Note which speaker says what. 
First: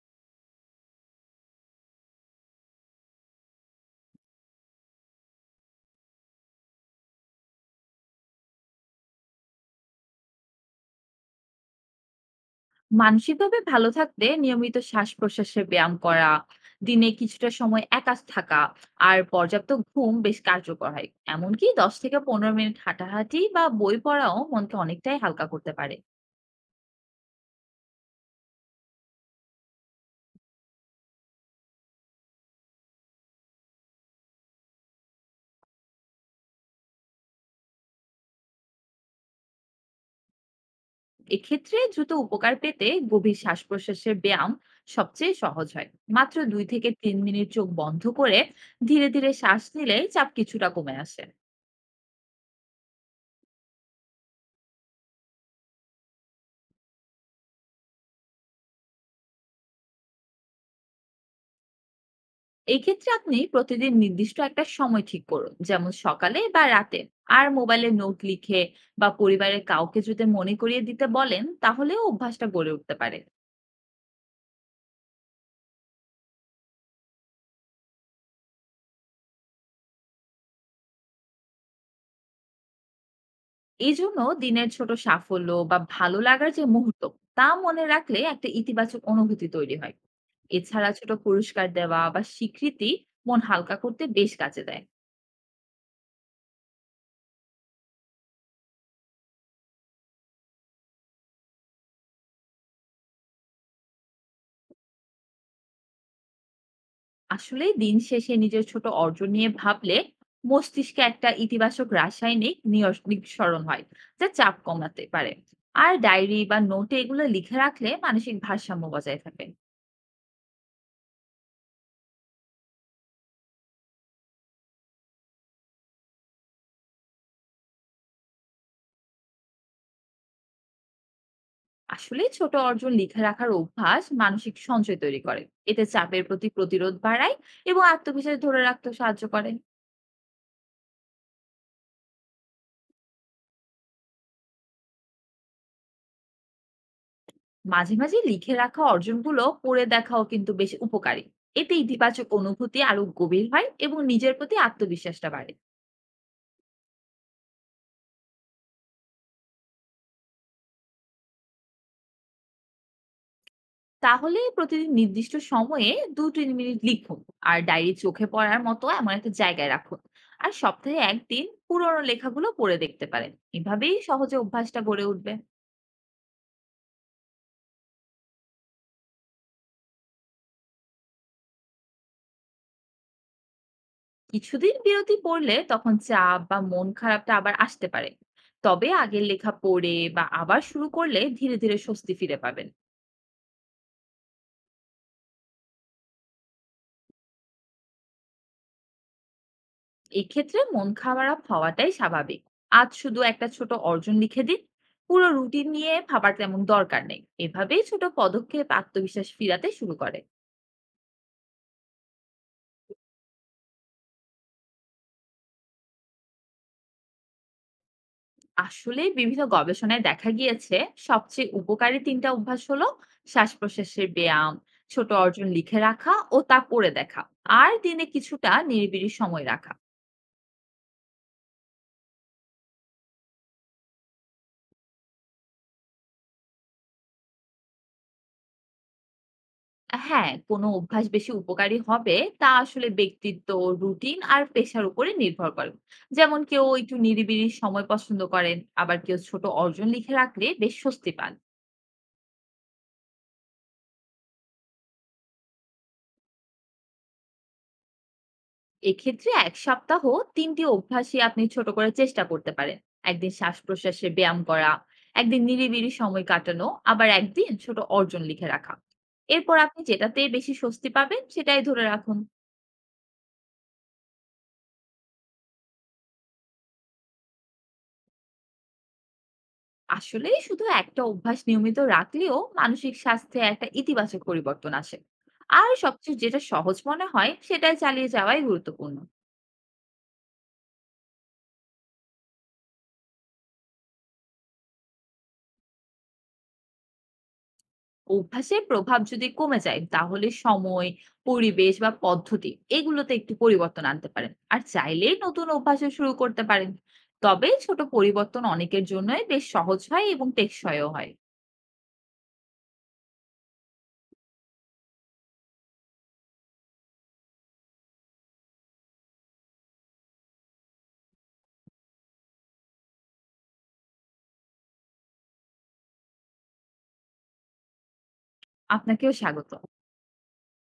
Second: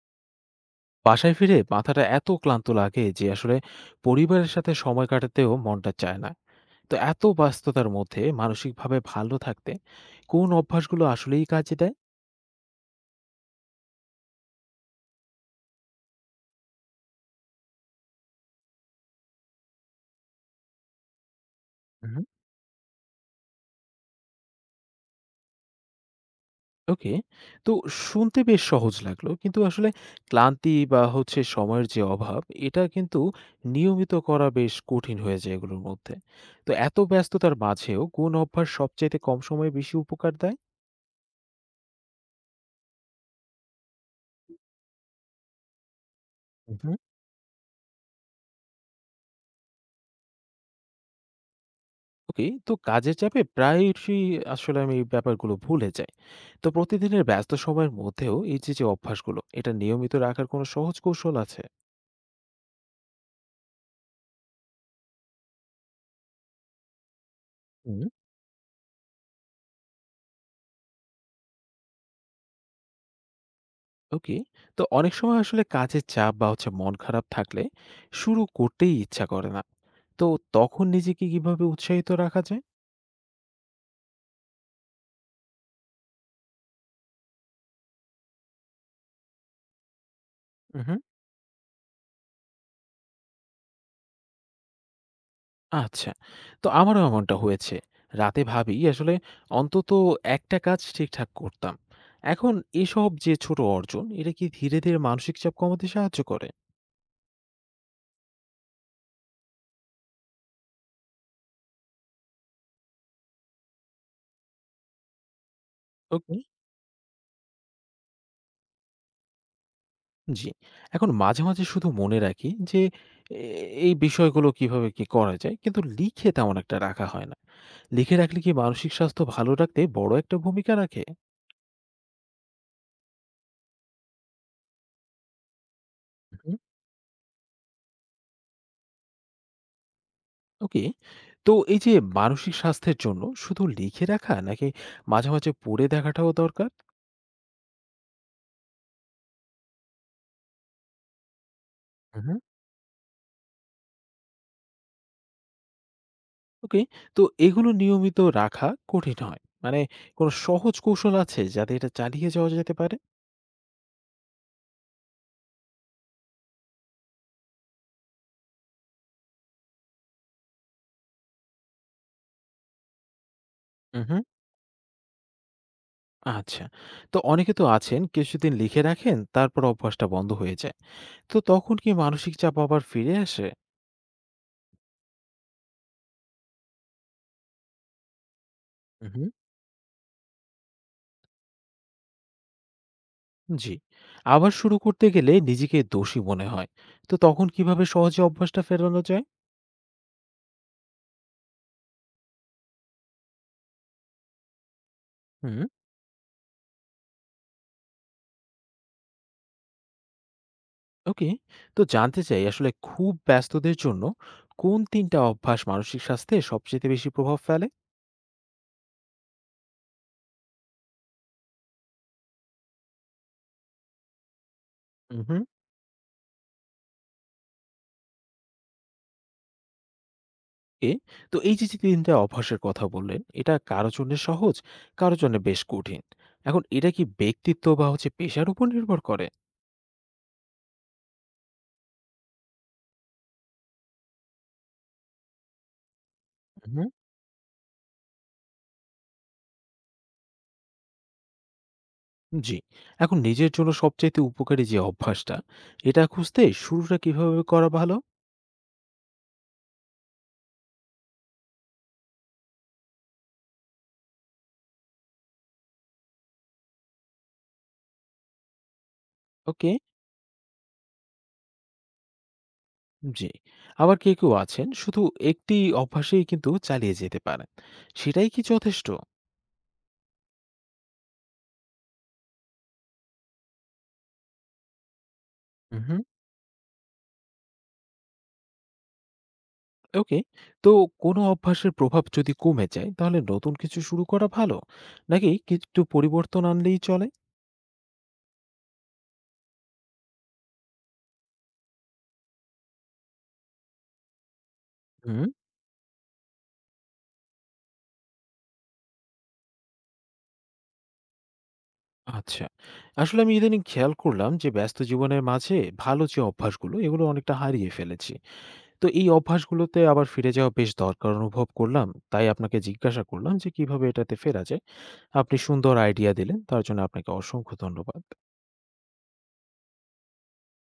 Speaker 1: বাসায় ফিরে মাথাটা এত ক্লান্ত লাগে যে আসলে পরিবারের সাথে সময় কাটাতেও মনটা চায় না। তো এত ব্যস্ততার মধ্যে মানসিকভাবে ভালো থাকতে কোন অভ্যাসগুলো আসলেই কাজে দেয়?
Speaker 2: মানসিকভাবে ভালো থাকতে নিয়মিত শ্বাস-প্রশ্বাসের ব্যায়াম করা, দিনে কিছুটা সময় একা থাকা আর পর্যাপ্ত ঘুম বেশ কার্যকর হয়। এমনকি ১০ থেকে
Speaker 1: হুম।
Speaker 2: ১৫ মিনিট হাঁটাহাঁটি বা বই পড়াও মনকে অনেকটাই হালকা করতে পারে।
Speaker 1: ওকে। তো শুনতে বেশ সহজ লাগলো, কিন্তু আসলে ক্লান্তি বা হচ্ছে সময়ের যে অভাব, এটা কিন্তু নিয়মিত করা বেশ কঠিন হয়ে যায় এগুলোর মধ্যে। তো এত ব্যস্ততার মাঝেও কোন অভ্যাস সবচাইতে কম সময়ে বেশি উপকার
Speaker 2: এক্ষেত্রে দ্রুত উপকার পেতে গভীর শ্বাস-প্রশ্বাসের ব্যায়াম সবচেয়ে সহজ হয়। মাত্র ২ থেকে
Speaker 1: দেয়?
Speaker 2: ৩ মিনিট চোখ বন্ধ করে ধীরে, ধীরে শ্বাস নিলে চাপ কিছুটা কমে আসে।
Speaker 1: ওকে। তো কাজের চাপে প্রায়শই আসলে আমি এই ব্যাপারগুলো ভুলে যাই। তো প্রতিদিনের ব্যস্ত সময়ের মধ্যেও এই যে যে অভ্যাসগুলো, এটা নিয়মিত রাখার কোনো সহজ কৌশল আছে?
Speaker 2: এই ক্ষেত্রে আপনি প্রতিদিন নির্দিষ্ট একটা সময় ঠিক করুন, যেমন সকালে বা রাতে। আর মোবাইলে
Speaker 1: হুম।
Speaker 2: নোট লিখে বা পরিবারের কাউকে যদি মনে করিয়ে দিতে বলেন, তাহলেও অভ্যাসটা গড়ে উঠতে পারে।
Speaker 1: ওকে। তো অনেক সময় আসলে কাজের চাপ বা হচ্ছে মন খারাপ থাকলে শুরু করতেই ইচ্ছা করে না। তো তখন নিজেকে কিভাবে উৎসাহিত রাখা
Speaker 2: এই জন্য দিনের ছোট সাফল্য বা ভালো লাগার যে মুহূর্ত, তা মনে রাখলে একটা ইতিবাচক অনুভূতি তৈরি হয়। এছাড়া
Speaker 1: যায়?
Speaker 2: ছোট পুরস্কার দেওয়া বা স্বীকৃতি মন হালকা করতে বেশ কাজে দেয়।
Speaker 1: আচ্ছা। তো আমারও এমনটা হয়েছে। রাতে ভাবি আসলে অন্তত একটা কাজ ঠিকঠাক করতাম। এখন এসব যে ছোট অর্জন, এটা কি ধীরে, ধীরে মানসিক চাপ কমাতে সাহায্য করে?
Speaker 2: আসলে দিন শেষে নিজের ছোট অর্জন নিয়ে ভাবলে মস্তিষ্কে একটা ইতিবাচক রাসায়নিক নিঃসরণ হয়, যা চাপ কমাতে পারে। আর
Speaker 1: ওকে।
Speaker 2: ডায়েরি বা নোটে এগুলো লিখে রাখলে মানসিক ভারসাম্য বজায় থাকে।
Speaker 1: জি। এখন মাঝে, মাঝে শুধু মনে রাখি যে এ এই বিষয়গুলো কিভাবে কি করা যায়, কিন্তু লিখে তেমন একটা রাখা হয় না। লিখে রাখলে কি মানসিক স্বাস্থ্য ভালো রাখতে বড় একটা ভূমিকা রাখে?
Speaker 2: আসলে ছোট অর্জন লিখে রাখার অভ্যাস মানসিক সঞ্চয় তৈরি করে, এতে চাপের প্রতি
Speaker 1: হুম।
Speaker 2: প্রতিরোধ বাড়ায় এবং আত্মবিশ্বাস ধরে রাখতে সাহায্য করে।
Speaker 1: ওকে। তো এই যে মানসিক স্বাস্থ্যের জন্য শুধু লিখে রাখা, নাকি মাঝে, মাঝে পড়ে দেখাটাও দরকার?
Speaker 2: মাঝে মাঝে লিখে রাখা অর্জনগুলো পড়ে দেখাও কিন্তু বেশ উপকারী, এতে ইতিবাচক
Speaker 1: হুম।
Speaker 2: অনুভূতি আরো গভীর হয় এবং নিজের প্রতি আত্মবিশ্বাসটা বাড়ে।
Speaker 1: ওকে। তো এগুলো নিয়মিত রাখা কঠিন হয় মানে, কোনো সহজ কৌশল আছে যাতে এটা চালিয়ে যাওয়া যেতে পারে?
Speaker 2: তাহলে প্রতিদিন নির্দিষ্ট সময়ে ২-৩ মিনিট লিখুন। আর ডায়েরি চোখে পড়ার মতো এমন একটা জায়গায় রাখুন। আর সপ্তাহে ১ দিন পুরনো লেখাগুলো পড়ে দেখতে পারেন। এভাবেই
Speaker 1: হুম হুম।
Speaker 2: সহজে অভ্যাসটা গড়ে উঠবে।
Speaker 1: আচ্ছা। তো অনেকে তো আছেন কিছুদিন লিখে রাখেন, তারপর অভ্যাসটা বন্ধ হয়ে যায়। তো তখন কি মানসিক চাপ আবার ফিরে আসে?
Speaker 2: কিছুদিন বিরতি পড়লে তখন চাপ বা মন খারাপটা আবার আসতে পারে। তবে
Speaker 1: উম
Speaker 2: আগের
Speaker 1: হুম।
Speaker 2: লেখা পড়ে বা আবার শুরু করলে ধীরে ধীরে স্বস্তি ফিরে পাবেন।
Speaker 1: জি। আবার শুরু করতে গেলে নিজেকে দোষী মনে হয়। তো তখন কিভাবে সহজে অভ্যাসটা ফেরানো যায়?
Speaker 2: এক্ষেত্রে মন খারাপ হওয়াটাই স্বাভাবিক। আজ শুধু একটা ছোট অর্জন লিখে দিন, পুরো
Speaker 1: হুম।
Speaker 2: রুটিন নিয়ে ভাবার তেমন দরকার নেই। এভাবেই ছোট পদক্ষেপ আত্মবিশ্বাস ফিরাতে শুরু করে।
Speaker 1: ওকে। তো জানতে চাই আসলে খুব ব্যস্তদের জন্য কোন তিনটা অভ্যাস মানসিক স্বাস্থ্যে সবচেয়ে বেশি প্রভাব ফেলে?
Speaker 2: আসলে বিভিন্ন গবেষণায় দেখা গিয়েছে সবচেয়ে উপকারী তিনটা অভ্যাস হলো শ্বাস প্রশ্বাসের ব্যায়াম, ছোট অর্জন লিখে রাখা ও তা পড়ে দেখা, আর দিনে কিছুটা নিরিবিড়ি সময় রাখা।
Speaker 1: ওকে। তো এই যে, যে ৩ টা অভ্যাসের কথা বললেন, এটা কারো জন্য সহজ, কারো জন্য বেশ কঠিন। এখন এটা কি ব্যক্তিত্ব বা হচ্ছে পেশার উপর নির্ভর করে?
Speaker 2: হ্যাঁ, কোনো অভ্যাস বেশি উপকারী হবে তা আসলে ব্যক্তিত্ব, রুটিন আর পেশার উপরে নির্ভর করে। যেমন কেউ
Speaker 1: হুম।
Speaker 2: একটু নিরিবিলি সময় পছন্দ করেন, আবার কেউ ছোট অর্জন লিখে রাখলে বেশ স্বস্তি পান।
Speaker 1: জি। এখন নিজের জন্য সবচাইতে উপকারী যে অভ্যাসটা, এটা খুঁজতে শুরুটা কিভাবে করা ভালো?
Speaker 2: এক্ষেত্রে ১ সপ্তাহ ৩ টি অভ্যাসই আপনি ছোট করে চেষ্টা করতে পারেন। একদিন শ্বাসপ্রশ্বাসে ব্যায়াম করা, একদিন নিরিবিলি সময় কাটানো, আবার একদিন ছোট অর্জন লিখে রাখা। এরপর
Speaker 1: ওকে,
Speaker 2: আপনি যেটাতে বেশি স্বস্তি পাবেন সেটাই ধরে রাখুন।
Speaker 1: জি। আবার কেউ আছেন শুধু একটি অভ্যাসেই কিন্তু চালিয়ে যেতে পারেন। সেটাই কি যথেষ্ট?
Speaker 2: আসলে শুধু একটা অভ্যাস নিয়মিত রাখলেও মানসিক স্বাস্থ্যে একটা ইতিবাচক পরিবর্তন আসে, আর
Speaker 1: উহু।
Speaker 2: সবচেয়ে যেটা সহজ মনে হয় সেটাই চালিয়ে যাওয়াই গুরুত্বপূর্ণ।
Speaker 1: ওকে। তো কোনো অভ্যাসের প্রভাব যদি কমে যায়, তাহলে নতুন কিছু শুরু করা ভালো, নাকি কিছু পরিবর্তন আনলেই চলে?
Speaker 2: অভ্যাসের প্রভাব যদি কমে যায় তাহলে সময়, পরিবেশ বা পদ্ধতি, এগুলোতে একটু পরিবর্তন আনতে পারেন। আর চাইলেই
Speaker 1: হুম।
Speaker 2: নতুন অভ্যাসও শুরু করতে পারেন। তবে ছোট পরিবর্তন অনেকের জন্যই বেশ সহজ হয় এবং টেকসইও হয়।
Speaker 1: আচ্ছা। আসলে আমি ইদানিং খেয়াল করলাম যে ব্যস্ত জীবনের মাঝে ভালো যে অভ্যাসগুলো এগুলো অনেকটা হারিয়ে ফেলেছি। তো এই অভ্যাসগুলোতে আবার ফিরে যাওয়া বেশ দরকার অনুভব করলাম। তাই আপনাকে জিজ্ঞাসা করলাম যে কিভাবে এটাতে ফেরা যায়। আপনি সুন্দর আইডিয়া দিলেন, তার জন্য আপনাকে অসংখ্য ধন্যবাদ।
Speaker 2: আপনাকেও স্বাগত।